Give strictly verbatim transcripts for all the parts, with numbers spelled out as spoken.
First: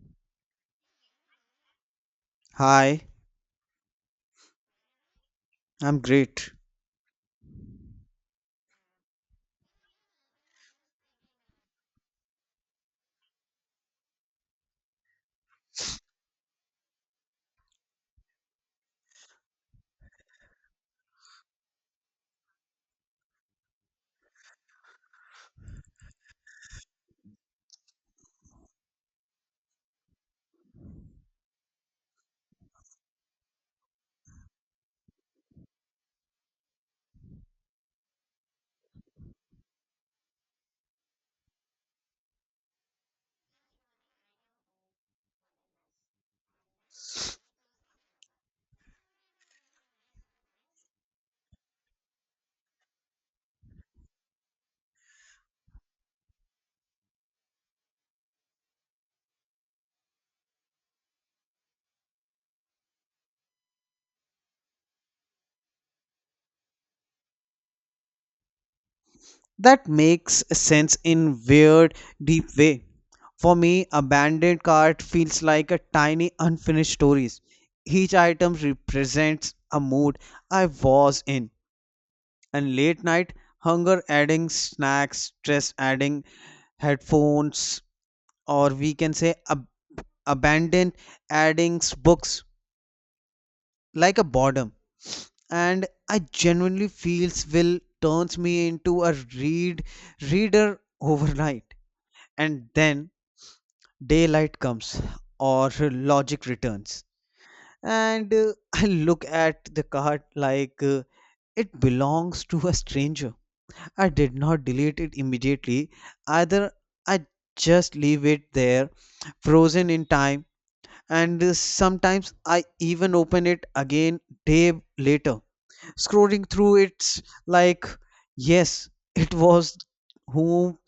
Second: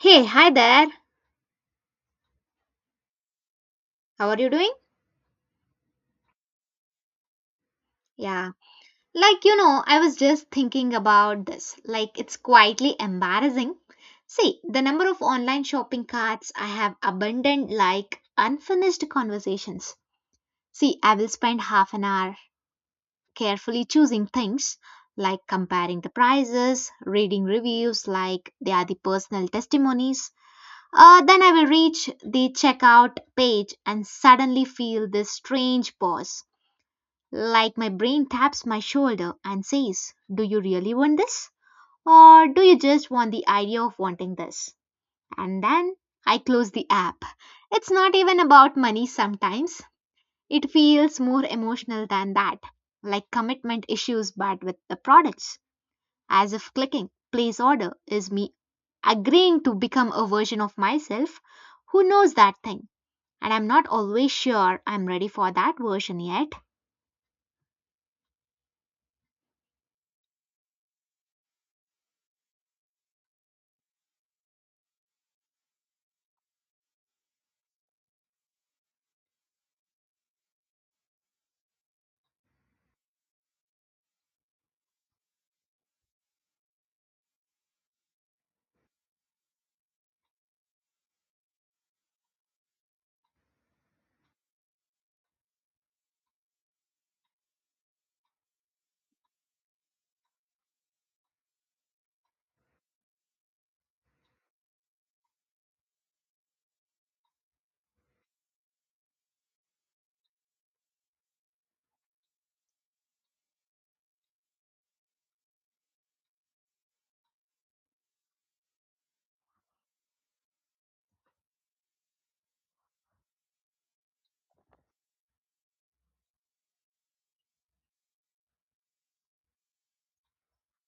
Hey, hi there. Hi, How are you doing? I'm great. Yeah. Like, you know, I was just thinking about this. Like, it's quietly embarrassing. See, the number of online shopping carts I have abandoned like unfinished conversations. See, I will spend half an hour carefully choosing things, like comparing the prices, reading reviews, like they are the personal testimonies. Uh, then I will reach the checkout page and suddenly feel this strange pause. Like my brain taps my shoulder and says, Do you really want this? Or do you just want the idea of wanting this? And then I close the app. It's not even about money sometimes. It feels more emotional than that, like commitment issues, but with the products, as if clicking place order is me agreeing to become a version of myself who knows that thing. And I'm not always sure I'm ready for that version yet. That makes sense in weird, deep way. For me, abandoned cart feels like a tiny unfinished stories. Each item represents a mood I was in. And late night, hunger adding snacks, stress adding headphones, or we can say ab- abandoned adding books like a boredom. And I genuinely feels will turns me into a read reader overnight. And then daylight comes or logic returns, and uh, I look at the card like uh, it belongs to a stranger. I did not delete it immediately either. I just leave it there, frozen in time, and uh, sometimes I even open it again day later. Scrolling through it's like, yes, it was whom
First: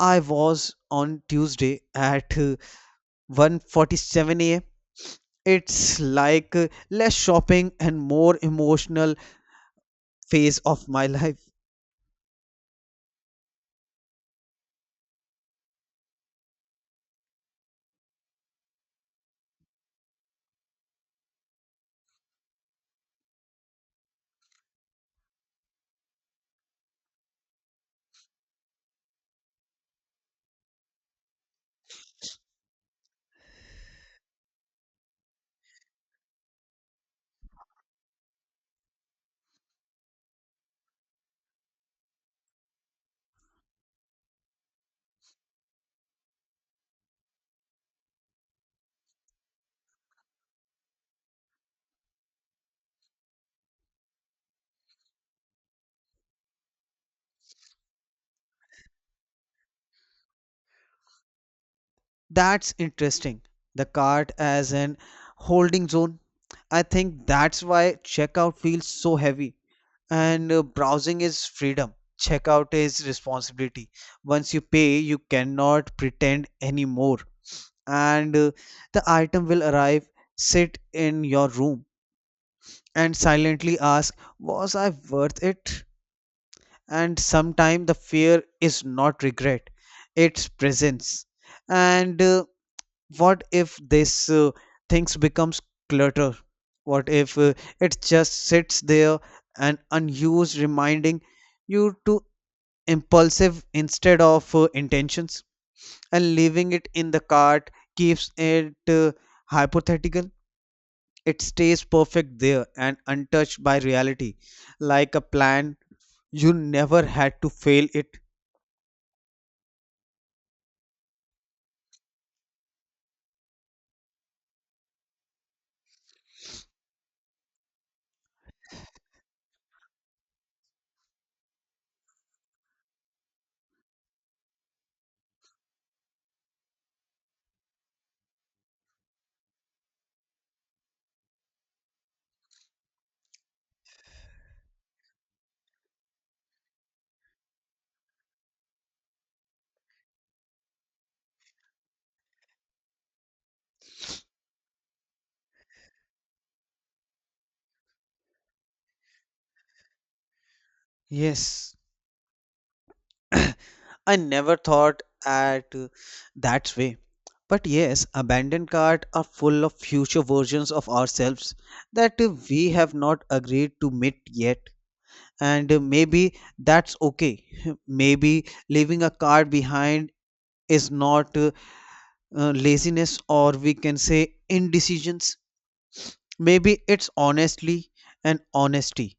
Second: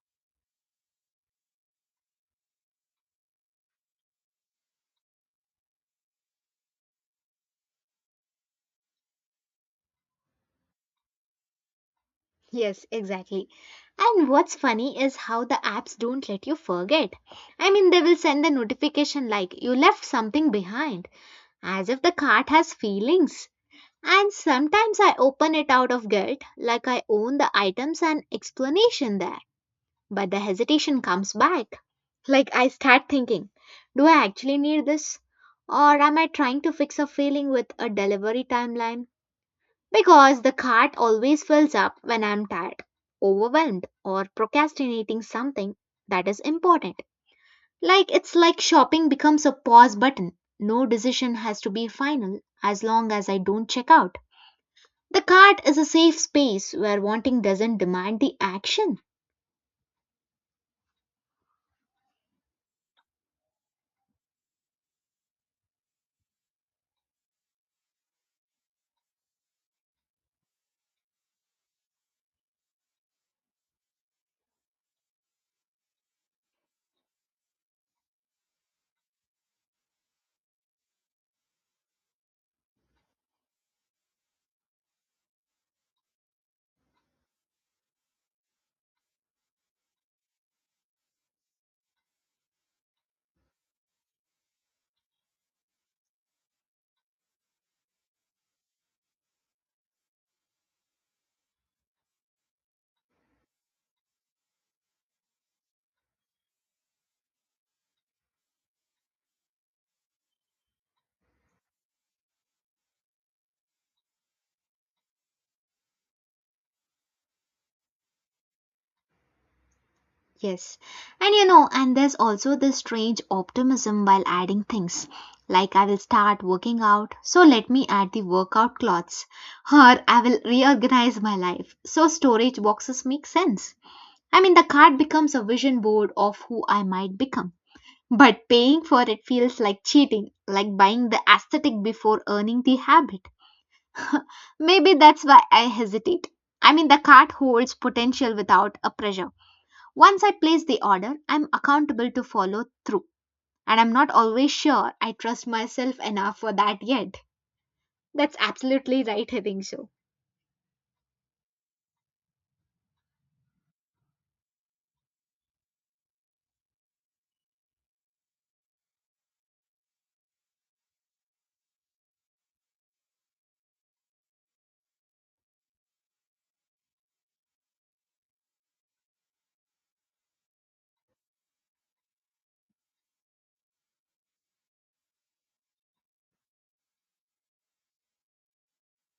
I was on Tuesday at uh, one forty-seven a m. It's like uh, less shopping and more emotional phase of my life. Yes, exactly. And what's funny is how the apps don't let you forget. I mean, they will send the notification like you left something behind, as if the cart has feelings. And sometimes I open it out of guilt, like I own the items and explanation there. But the hesitation comes back. Like I start thinking, do I actually need this? Or am I trying to fix a feeling with a delivery timeline? Because the cart always fills up when I'm tired, overwhelmed, or procrastinating something that is important. Like it's like shopping becomes a pause button. No decision has to be final as long as I don't check out. The cart is a safe space where wanting doesn't demand the action. That's interesting. The cart as an holding zone. I think that's why checkout feels so heavy and uh, browsing is freedom. Checkout is responsibility. Once you pay, you cannot pretend anymore. And uh, the item will arrive, sit in your room, and silently ask, was I worth it? And sometimes the fear is not regret, it's presence. And uh, what if this uh, things becomes clutter? What if uh, it just sits there and unused, reminding you to impulsive instead of uh, intentions? And leaving it in the cart keeps it uh, hypothetical. It stays perfect there and untouched by reality, like a plan you never had to fail it. Yes. And you know, and there's also this strange optimism while adding things. Like, I will start working out, so let me add the workout clothes. Or I will reorganize my life, so storage boxes make sense. I mean, the card becomes a vision board of who I might become. But paying for it feels like cheating, like buying the aesthetic before earning the habit. Maybe that's why I hesitate. I mean, the card holds potential without a pressure. Once I place the order, I'm accountable to follow through. And I'm not always sure I trust myself enough for that yet. That's absolutely right, having so. Yes, I never thought at uh, that way. But yes, abandoned cart are full of future versions of ourselves that uh, we have not agreed to meet yet. And uh, maybe that's okay. Maybe leaving a cart behind is not uh, uh, laziness, or we can say indecision. Maybe it's honestly and honesty.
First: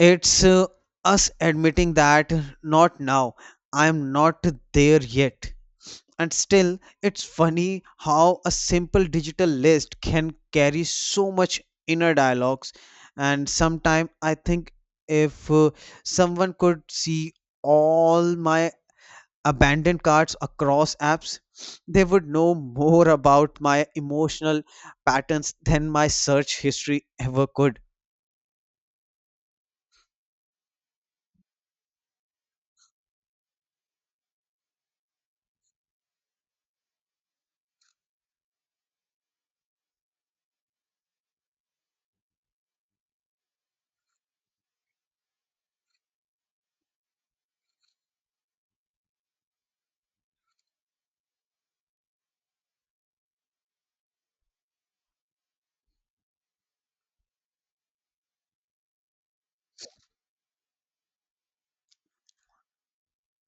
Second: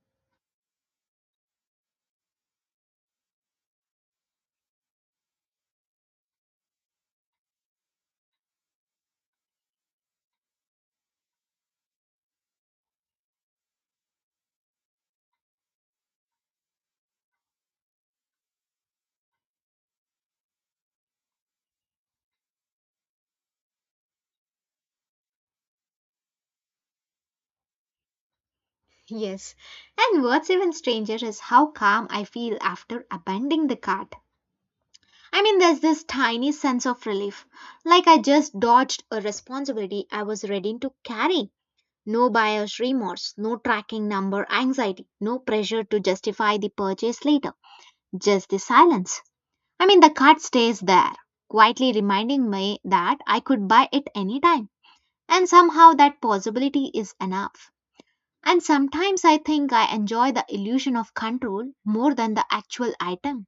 It's uh, us admitting that not now, I'm not there yet. And still, it's funny how a simple digital list can carry so much inner dialogues. And sometimes I think if uh, someone could see all my abandoned cards across apps, they would know more about my emotional patterns than my search history ever could. Yes. And what's even stranger is how calm I feel after abandoning the cart. I mean, there's this tiny sense of relief, like I just dodged a responsibility I was ready to carry. No buyer's remorse, no tracking number anxiety, no pressure to justify the purchase later, just the silence. I mean, the card stays there, quietly reminding me that I could buy it anytime. And somehow that possibility is enough. And sometimes I think I enjoy the illusion of control more than the actual item.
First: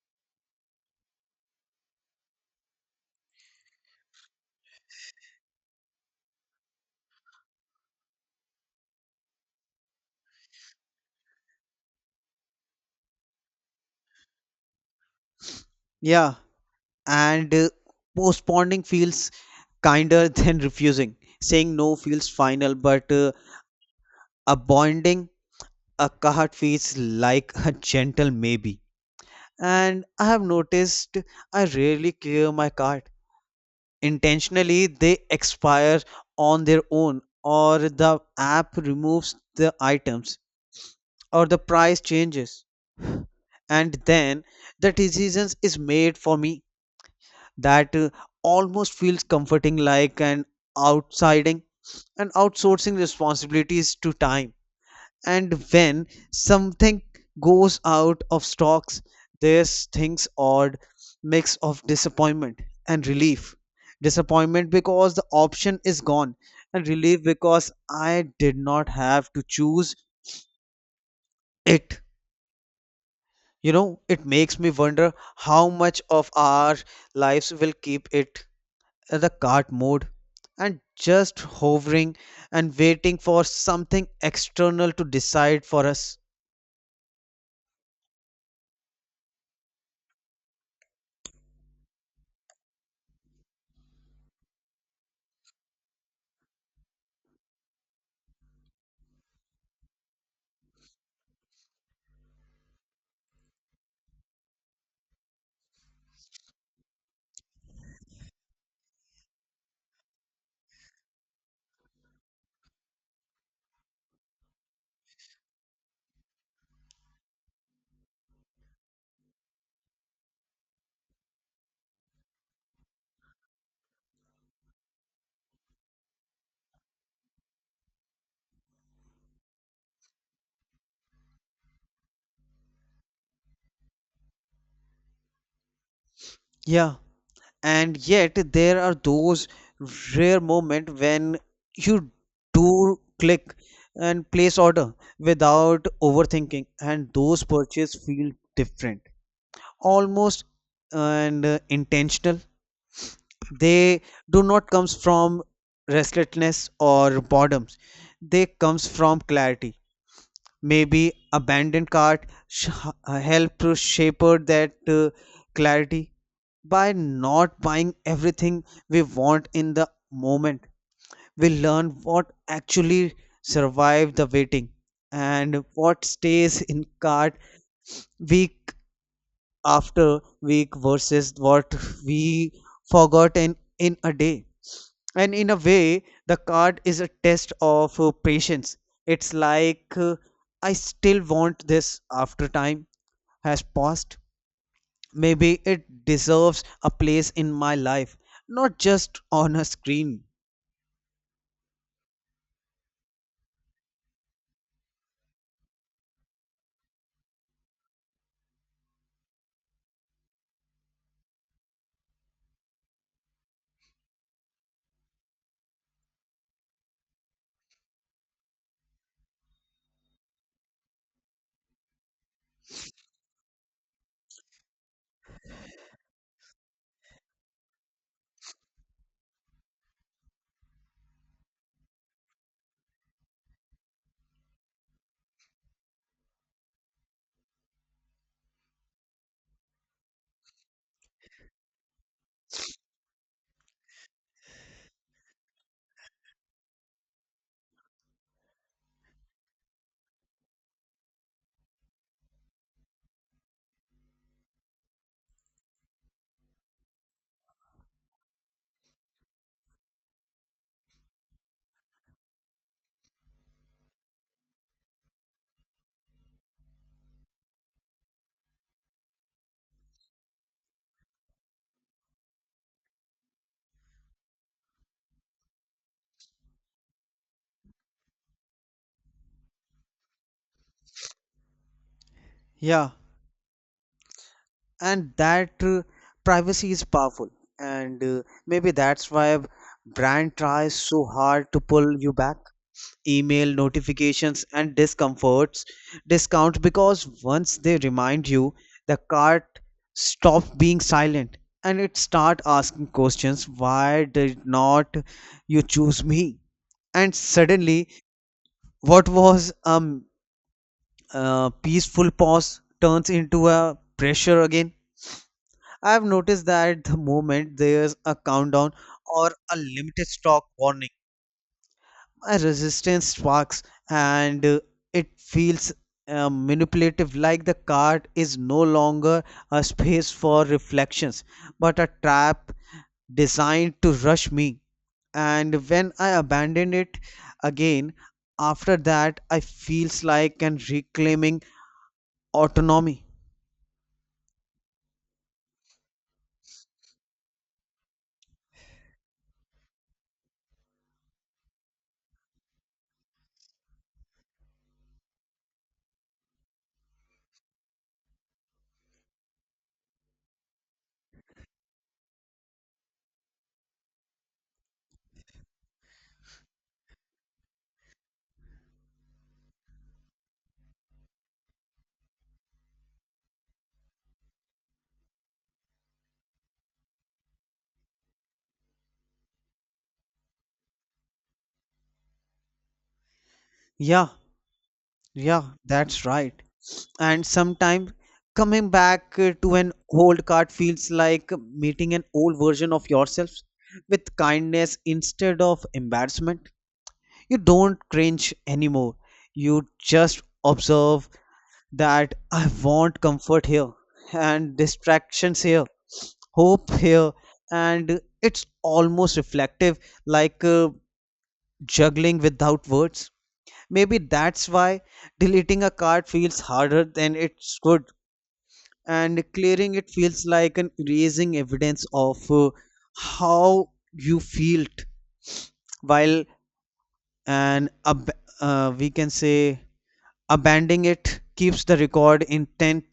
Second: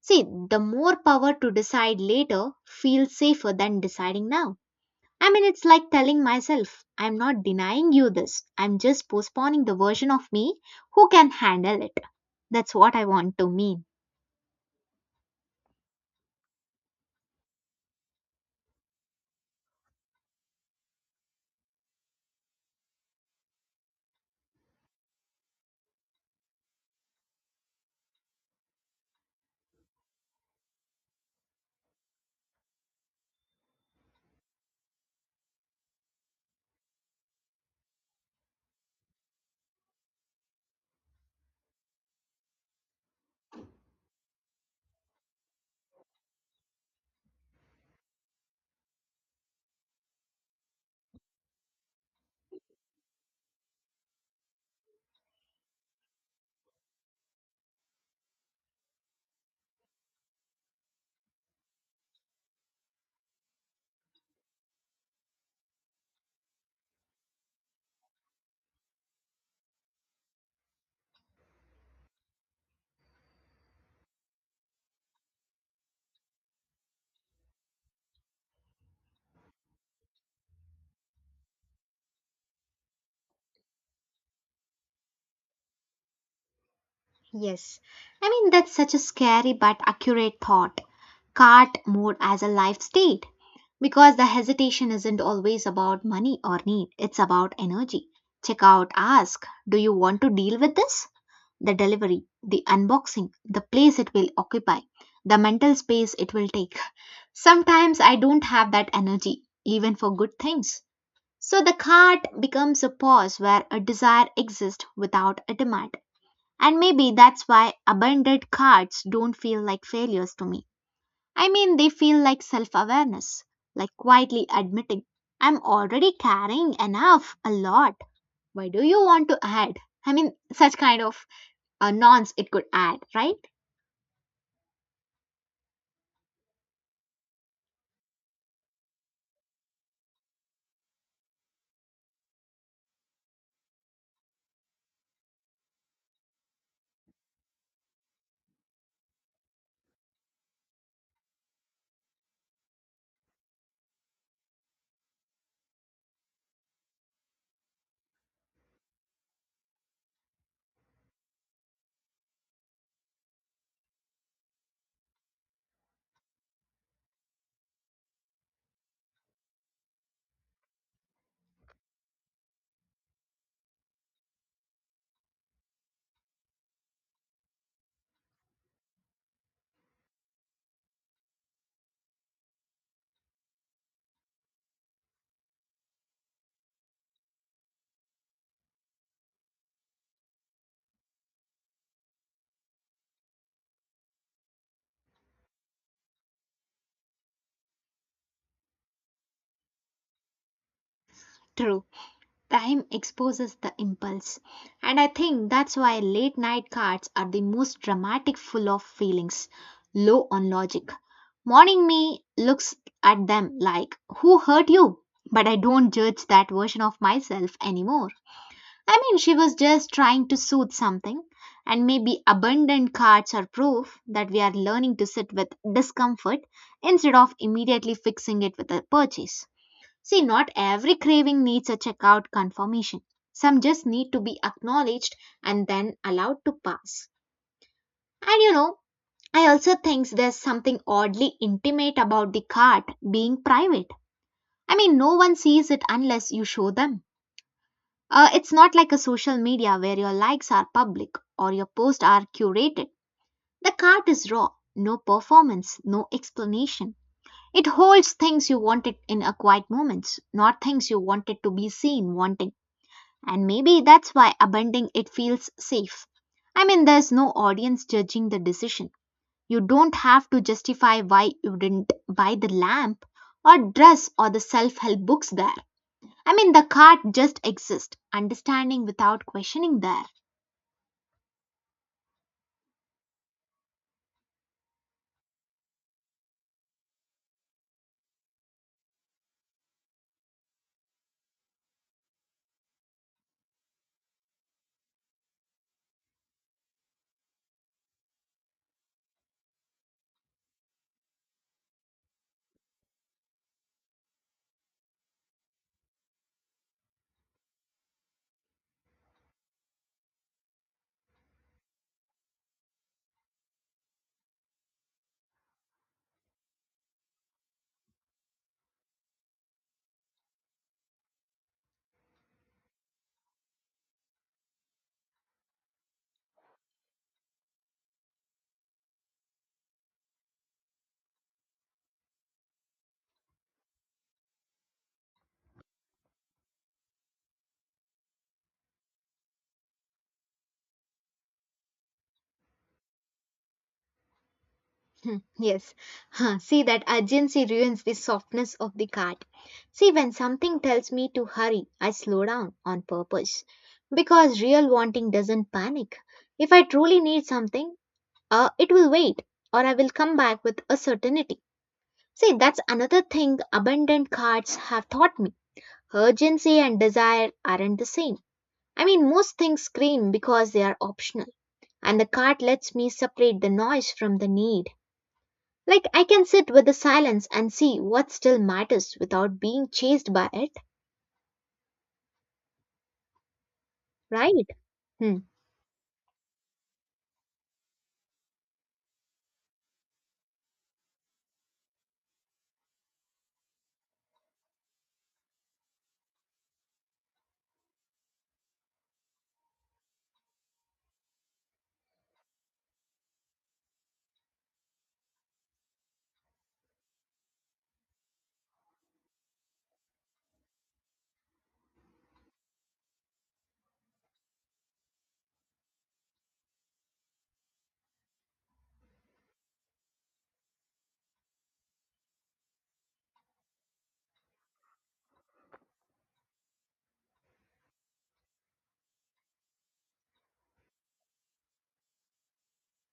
See, the more power to decide later feels safer than deciding now. I mean, it's like telling myself, I'm not denying you this, I'm just postponing the version of me who can handle it. That's what I want to mean. Yeah, and uh, postponing feels kinder than refusing. Saying no feels final, but uh, abandoning a card feels like a gentle maybe. And I have noticed I rarely clear my card. Intentionally, they expire on their own, or the app removes the items, or the price changes. And then the decisions is made for me that uh, almost feels comforting like an outsiding and outsourcing responsibilities to time, and when something goes out of stocks, there's things odd mix of disappointment and relief. Disappointment because the option is gone, and relief because I did not have to choose it. You know, it makes me wonder how much of our lives will keep it, uh, the cart mode, and just hovering and waiting for something external to decide for us. Yes. I mean, that's such a scary but accurate thought. Cart mode as a life state. Because the hesitation isn't always about money or need, it's about energy. Check out, ask, do you want to deal with this? The delivery, the unboxing, the place it will occupy, the mental space it will take. Sometimes I don't have that energy, even for good things. So the cart becomes a pause where a desire exists without a demand. And maybe that's why abandoned cards don't feel like failures to me. I mean, they feel like self awareness, like quietly admitting, I'm already carrying enough, a lot. Why do you want to add? I mean, such kind of a nonce it could add, right? Yeah. And yet there are those rare moments when you do click and place order without overthinking, and those purchases feel different, almost and uh, intentional. They do not comes from restlessness or boredoms, they comes from clarity. Maybe abandoned cart sh- uh, help to shepherd that uh, clarity by not buying everything we want in the moment. We learn what actually survived the waiting and what stays in cart week after week versus what we forgot in, in a day. And in a way, the card is a test of uh, patience. It's like uh, I still want this after time has passed, maybe it deserves a place in my life, not just on a screen. True. Time exposes the impulse. And I think that's why late night cards are the most dramatic, full of feelings, low on logic. Morning me looks at them like, Who hurt you? But I don't judge that version of myself anymore. I mean, she was just trying to soothe something. And maybe abundant cards are proof that we are learning to sit with discomfort instead of immediately fixing it with a purchase. See, not every craving needs a checkout confirmation. Some just need to be acknowledged and then allowed to pass. And you know, I also think there's something oddly intimate about the cart being private. I mean, no one sees it unless you show them. Uh, it's not like a social media where your likes are public or your posts are curated. The cart is raw, no performance, no explanation. It holds things you wanted in a quiet moments, not things you wanted to be seen wanting. And maybe that's why abandoning it feels safe. I mean, there's no audience judging the decision. You don't have to justify why you didn't buy the lamp or dress or the self help books there. I mean, the cart just exists, understanding without questioning there. Yeah, and that uh, privacy is powerful, and uh, maybe that's why brand tries so hard to pull you back. Email notifications and discomforts discount because once they remind you, the cart stops being silent and it start asking questions. Why did not you choose me? And suddenly what was a um, uh, peaceful pause turns into a pressure again. I've noticed that the moment there's a countdown or a limited stock warning, my resistance sparks, and uh, it feels uh, manipulative, like the cart is no longer a space for reflections but a trap designed to rush me. And when I abandon it again, after that, I feels like and reclaiming autonomy. Hmm. Yes. Huh, see that urgency ruins the softness of the cart. See, when something tells me to hurry, I slow down on purpose. Because real wanting doesn't panic. If I truly need something, Uh, it will wait, or I will come back with a certainty. See, that's another thing abundant cards have taught me. Urgency and desire aren't the same. I mean, most things scream because they are optional, and the card lets me separate the noise from the need. Like, I can sit with the silence and see what still matters without being chased by it, Yeah. right? Hmm. Yeah, that's right. And sometimes coming back uh, to an old card feels like meeting an old version of yourself with kindness instead of embarrassment. You don't cringe anymore, you just observe that I want comfort here and distractions here, hope here. And it's almost reflective, like uh, juggling without words. Maybe that's why deleting a card feels harder than it should, and clearing it feels like an erasing evidence of uh, how you felt while an ab- uh, we can say abandoning it keeps the record intent,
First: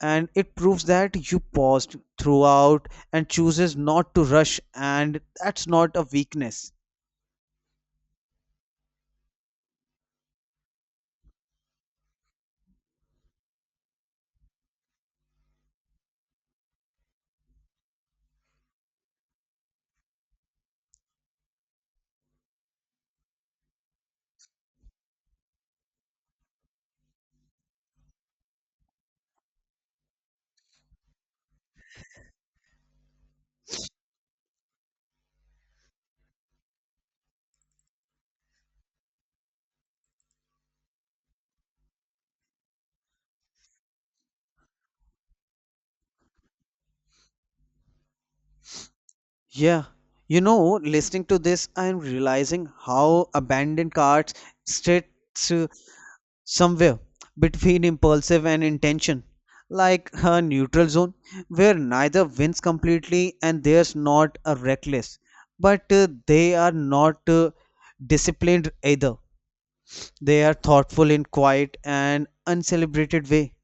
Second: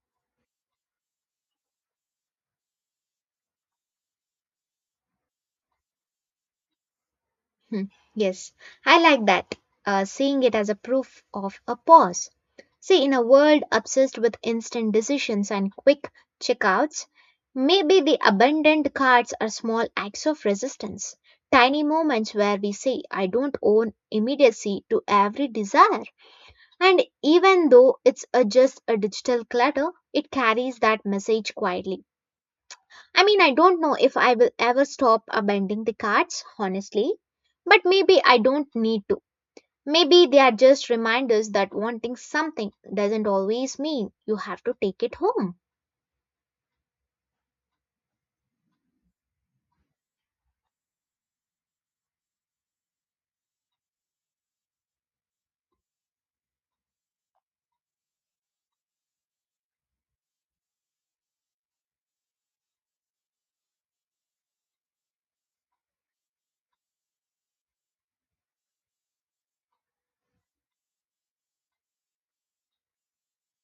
and it proves that you paused throughout and chooses not to rush, and that's not a weakness. Hmm, yes, I like that. Uh, seeing it as a proof of a pause. See, in a world obsessed with instant decisions and quick checkouts, maybe the abundant cards are small acts of resistance, tiny moments where we say, I don't own immediacy to every desire. And even though it's a, just a digital clutter, it carries that message quietly. I mean, I don't know if I will ever stop abandoning the cards, honestly, but maybe I don't need to. Maybe they are just reminders that wanting something doesn't always mean you have to take it home. Yeah, you know, listening to this, I'm realizing how abandoned carts sits uh, somewhere between impulsive and intention, like a neutral zone where neither wins completely, and there's not a reckless, but uh, they are not uh, disciplined either. They are thoughtful in quiet and uncelebrated way.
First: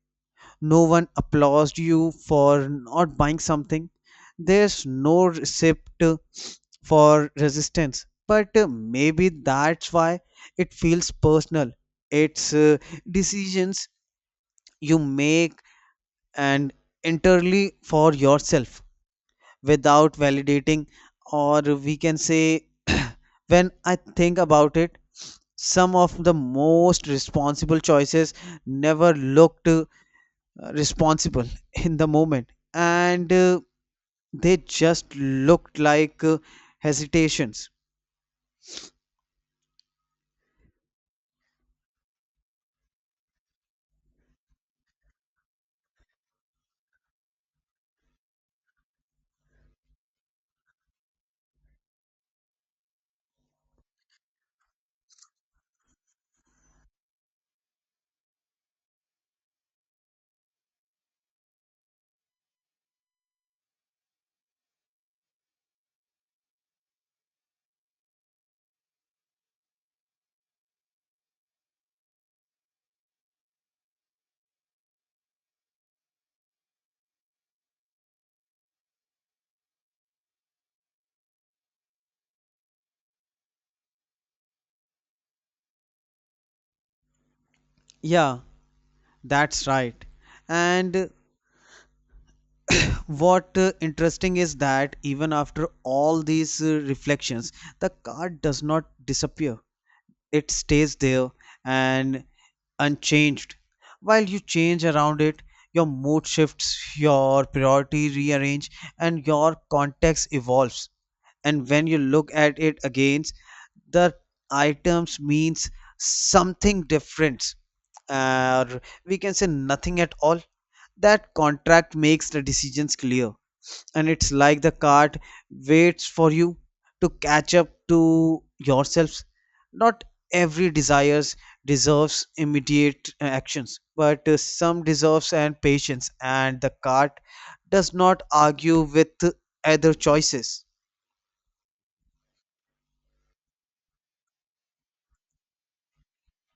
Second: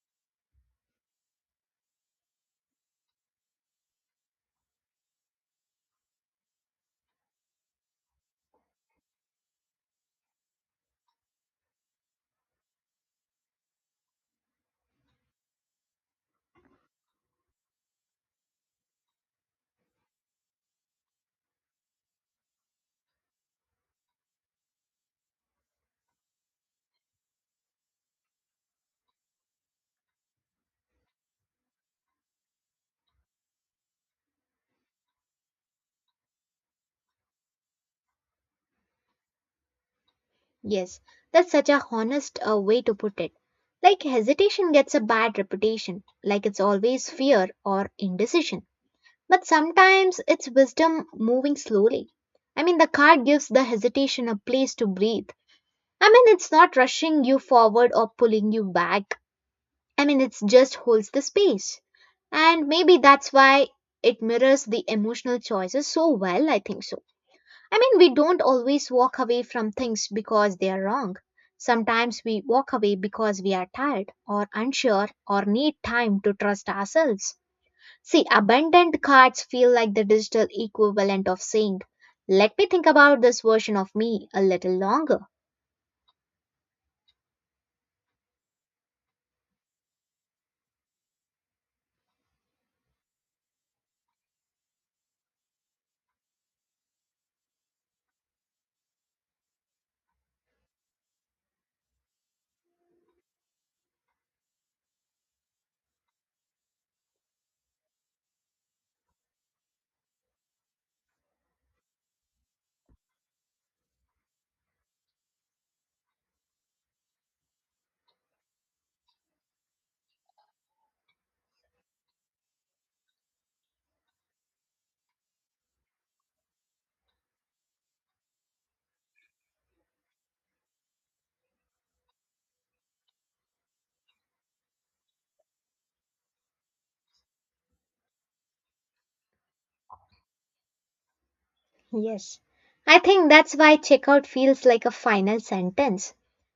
No one applauded you for not buying something, there's no receipt for resistance, but uh, maybe that's why it feels personal. It's uh, decisions you make and entirely for yourself without validating, or we can say, when I think about it, some of the most responsible choices never looked uh, uh, responsible in the moment, and uh, they just looked like uh, hesitations. Yes, that's such a honest uh, way to put it. Like, hesitation gets a bad reputation, like it's always fear or indecision. But sometimes it's wisdom moving slowly. I mean, the card gives the hesitation a place to breathe. I mean, it's not rushing you forward or pulling you back. I mean, it just holds the space. And maybe that's why it mirrors the emotional choices so well, I think so. I mean, we don't always walk away from things because they are wrong. Sometimes we walk away because we are tired or unsure or need time to trust ourselves. See, abundant cards feel like the digital equivalent of saying, let me think about this version of me a little longer. Yeah, that's right. And uh, what uh, interesting is that even after all these uh, reflections, the card does not disappear. It stays there and unchanged while you change around it. Your mood shifts, your priority rearrange, and your context evolves. And when you look at it again, the items means something different, uh, or we can say nothing at all. That contract makes the decisions clear, and it's like the cart waits for you to catch up to yourselves. Not every desires deserves immediate uh, actions, but uh, some deserves and patience, and the cart does not argue with other choices. Yes. I think that's why checkout feels like a final sentence.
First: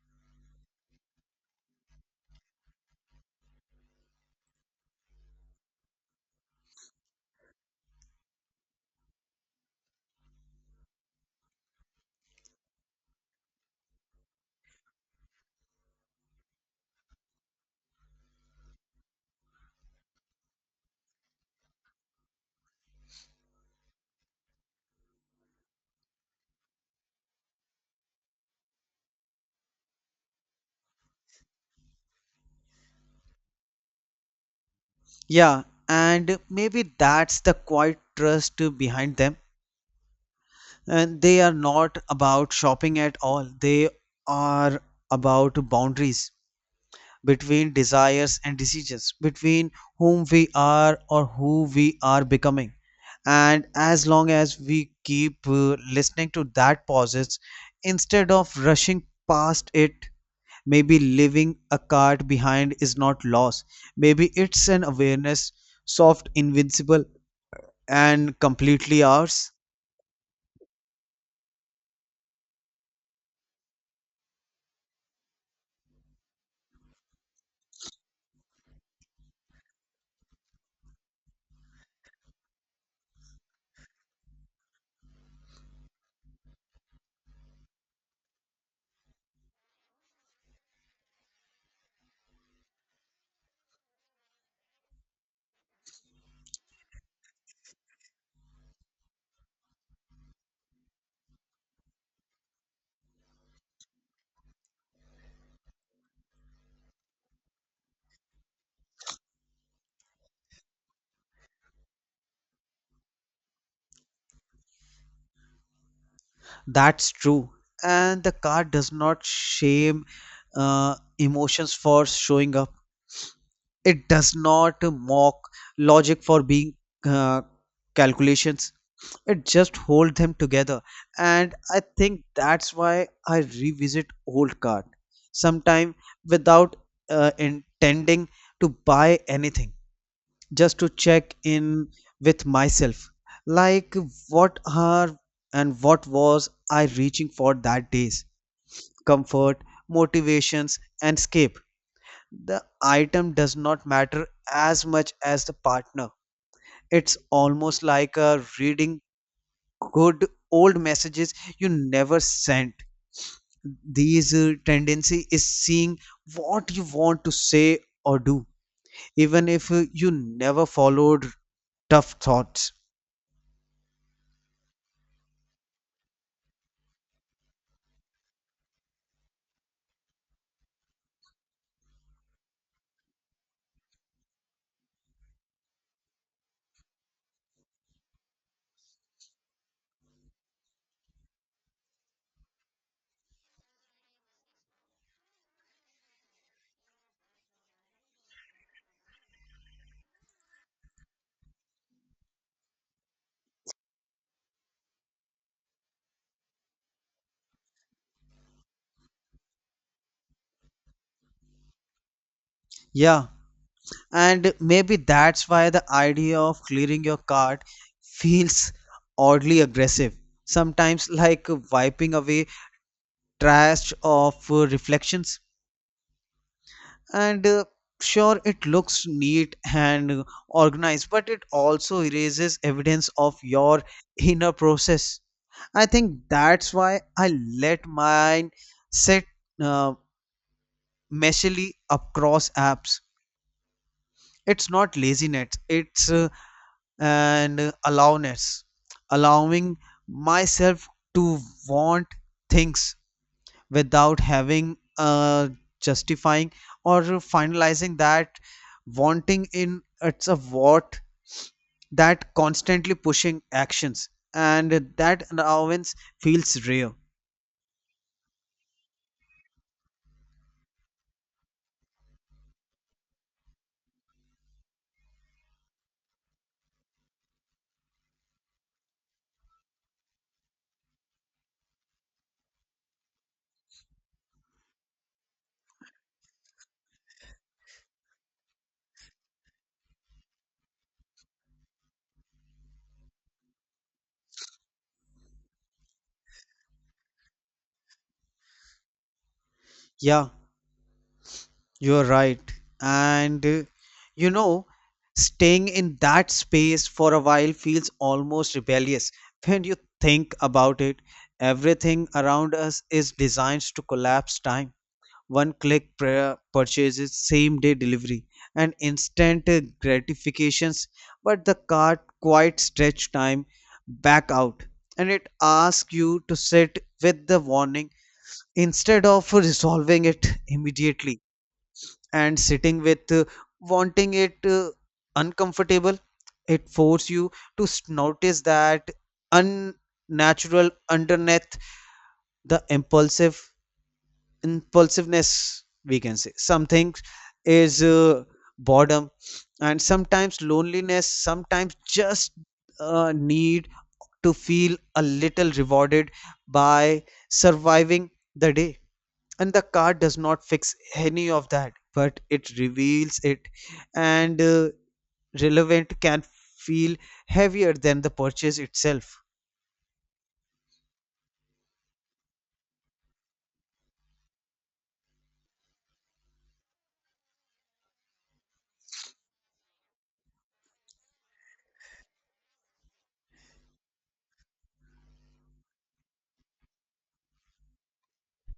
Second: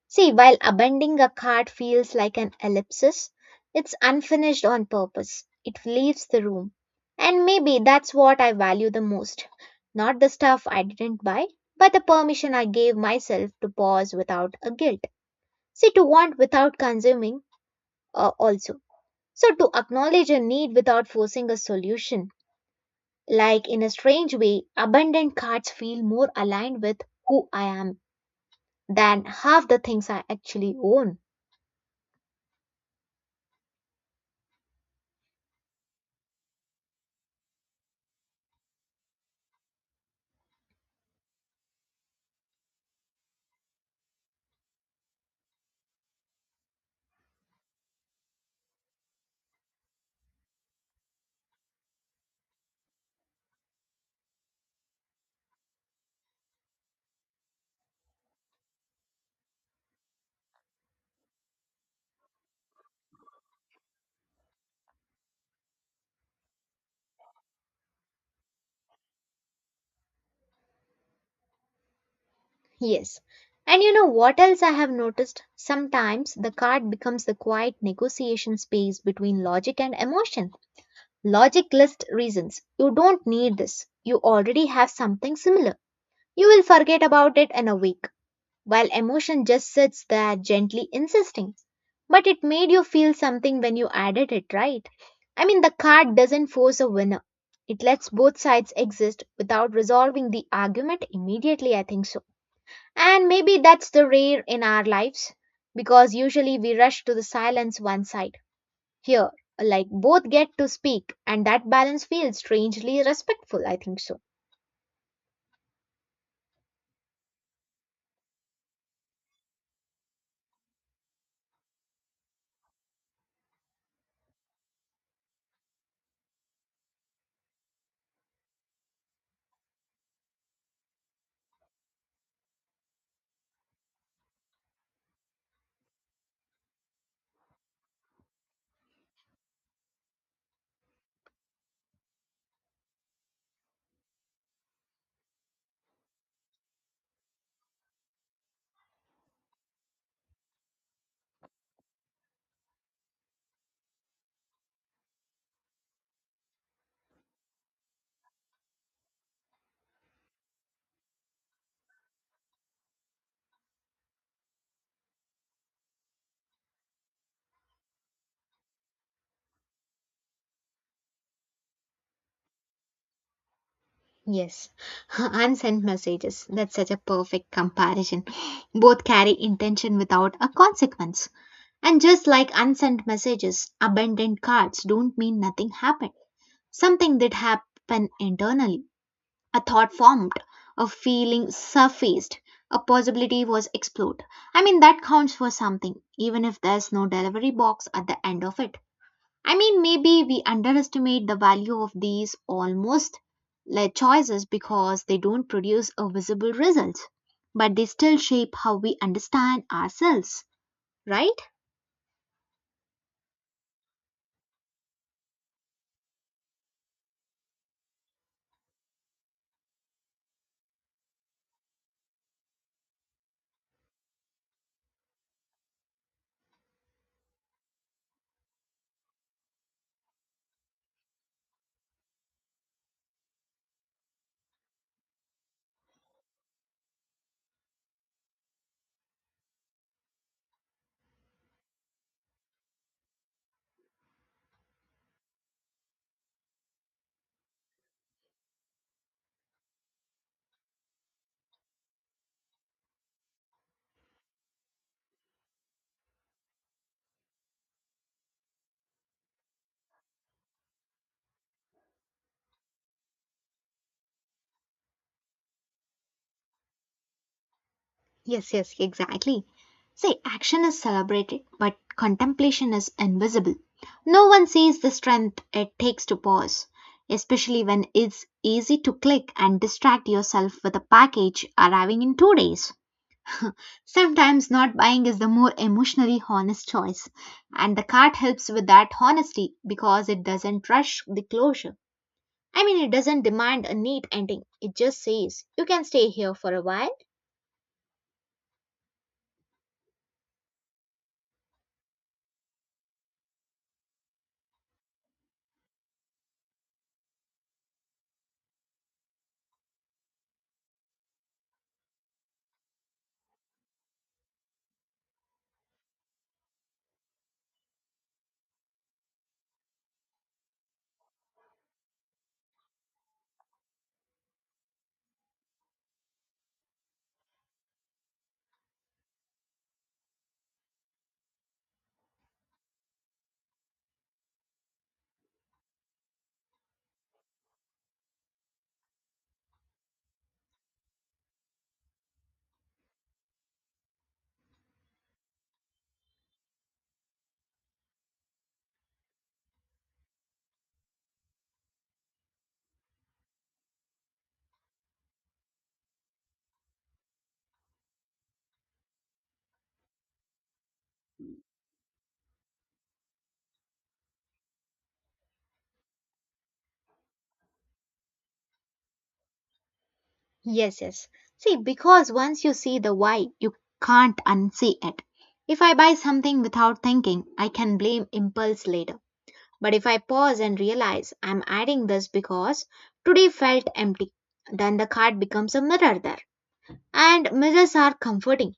See, while abandoning a cart feels like an ellipsis, it's unfinished on purpose. It leaves the room. And maybe that's what I value the most. Not the stuff I didn't buy, but the permission I gave myself to pause without a guilt. See, to want without consuming uh, also. So, to acknowledge a need without forcing a solution. Like in a strange way, abundant cards feel more aligned with who I am than half the things I actually own. Yeah, and maybe that's the quiet trust behind them. And they are not about shopping at all. They are about boundaries between desires and decisions, between whom we are or who we are becoming. And as long as we keep uh, listening to that pauses instead of rushing past it, maybe leaving a card behind is not loss. Maybe it's an awareness, soft, invincible, and completely ours. Yes. And you know what else I have noticed? Sometimes the card becomes the quiet negotiation space between logic and emotion. Logic lists reasons. You don't need this. You already have something similar. You will forget about it in a week. While emotion just sits there gently insisting. But it made you feel something when you added it, right? I mean, the card doesn't force a winner. It lets both sides exist without resolving the argument immediately, I think so. And maybe that's the rare in our lives because usually we rush to the silence one side. Here, like both get to speak, and that balance feels strangely respectful, I think so. That's true. And the car does not shame uh, emotions for showing up. It does not mock logic for being uh, calculations. It just holds them together. And I think that's why I revisit old card sometime without uh, intending to buy anything. Just to check in with myself, like what are and what was I reaching for that days? Comfort, motivations, and escape. The item does not matter as much as the partner. It's almost like a reading good old messages you never sent. These uh, tendency is seeing what you want to say or do even if uh, you never followed tough thoughts. Yes, unsent messages. That's such a perfect comparison. Both carry intention without a consequence. And just like unsent messages, abandoned cards don't mean nothing happened. Something did happen internally. A thought formed, a feeling surfaced, a possibility was explored. I mean, that counts for something, even if there's no delivery box at the end of it. I mean, maybe we underestimate the value of these almost like choices because they don't produce a visible result, but they still shape how we understand ourselves, right? Yeah. And maybe that's why the idea of clearing your cart feels oddly aggressive, sometimes like wiping away trash of uh, reflections. And uh, sure, it looks neat and organized, but it also erases evidence of your inner process. I think that's why I let mine sit uh, messily across apps. It's not laziness, it's uh, and allowness allowing myself to want things without having uh, justifying or finalizing that wanting in it's a what that constantly pushing actions, and that allowance feels rare. Yes, yes, exactly. See, action is celebrated, but contemplation is invisible. No one sees the strength it takes to pause, especially when it's easy to click and distract yourself with a package arriving in two days. Sometimes not buying is the more emotionally honest choice, and the card helps with that honesty because it doesn't rush the closure. I mean, it doesn't demand a neat ending, it just says, you can stay here for a while. Yeah. You're right. And uh, you know, staying in that space for a while feels almost rebellious. When you think about it, everything around us is designed to collapse time. One click prayer purchases, same day delivery, and instant uh, gratifications. But the cart quite stretch time back out, and it asks you to sit with the warning instead of resolving it immediately. And sitting with uh, wanting it uh, uncomfortable. It forces you to s- notice that unnatural underneath the impulsive impulsiveness, we can say something is uh, boredom, and sometimes loneliness, sometimes just uh, need to feel a little rewarded by surviving the day. And the card does not fix any of that, but it reveals it. And uh, relevant can feel heavier than the purchase itself. Yes, yes. See, because once you see the why, you can't unsee it. If I buy something without thinking, I can blame impulse later. But if I pause and realize I'm adding this because today felt empty, then the card becomes a mirror there. And mirrors are comforting.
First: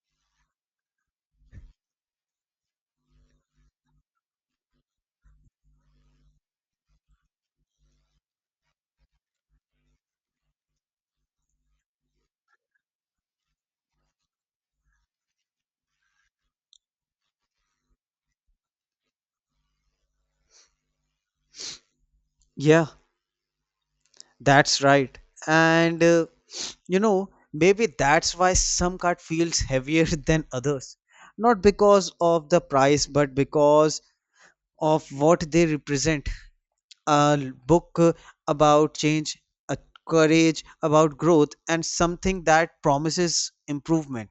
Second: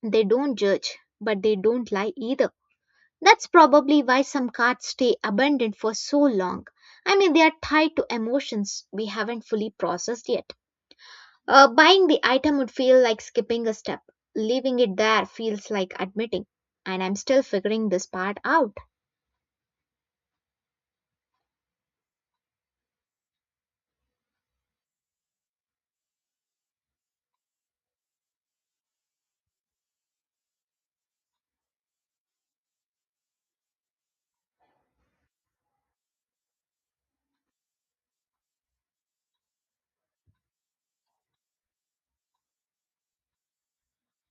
They don't judge, but they don't lie either. That's probably why some cards stay abandoned for so long. I mean, they are tied to emotions we haven't fully processed yet. Uh, buying the item would feel like skipping a step. Leaving it there feels like admitting, and I'm still figuring this part out. Yeah, that's right. And uh, you know, maybe that's why some card feels heavier than others, not because of the price, but because of what they represent. A l- book uh, about change, a courage about growth, and something that promises improvement.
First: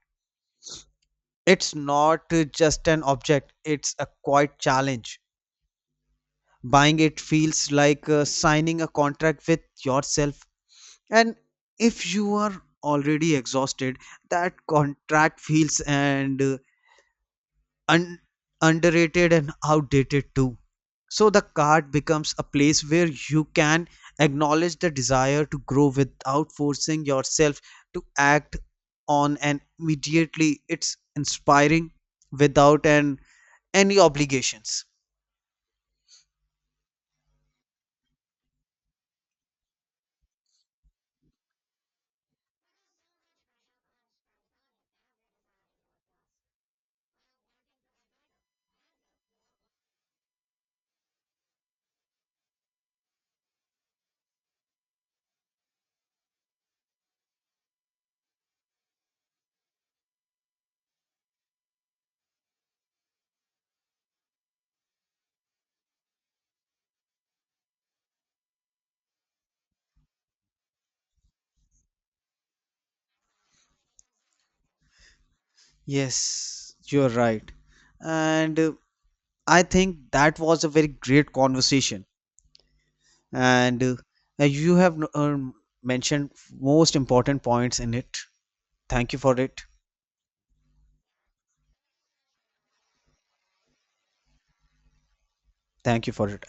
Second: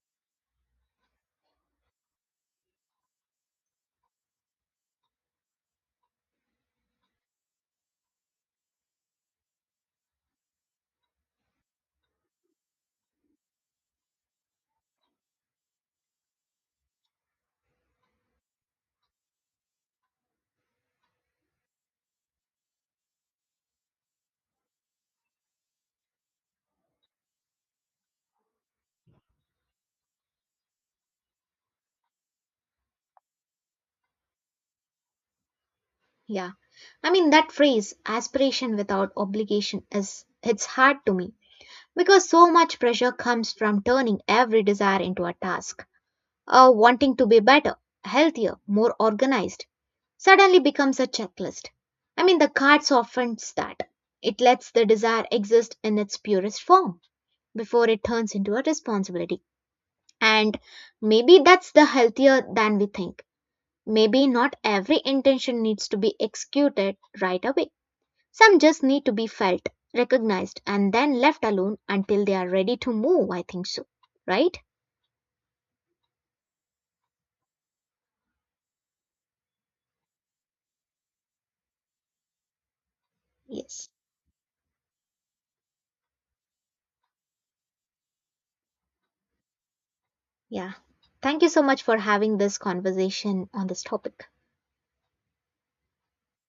It's not uh, just an object, it's a quiet challenge. Buying it feels like uh, signing a contract with yourself. And if you are already exhausted, that contract feels and uh, un- underrated and outdated too. So the card becomes a place where you can acknowledge the desire to grow without forcing yourself to act on. And immediately, it's inspiring without an any obligations. Yeah. I mean, that phrase, aspiration without obligation, is it's hard to me because so much pressure comes from turning every desire into a task. Uh, wanting to be better, healthier, more organized suddenly becomes a checklist. I mean, the card softens that. It lets the desire exist in its purest form before it turns into a responsibility. And maybe that's the healthier than we think. Maybe not every intention needs to be executed right away. Some just need to be felt, recognized, and then left alone until they are ready to move. I think so, right? Yes, you're right. And uh, I think that was a very great conversation. And Yes. uh, uh, you have um mentioned most important points in it. Thank you for it. Yeah. Thank you so much for having this conversation on this topic. Thank you for it.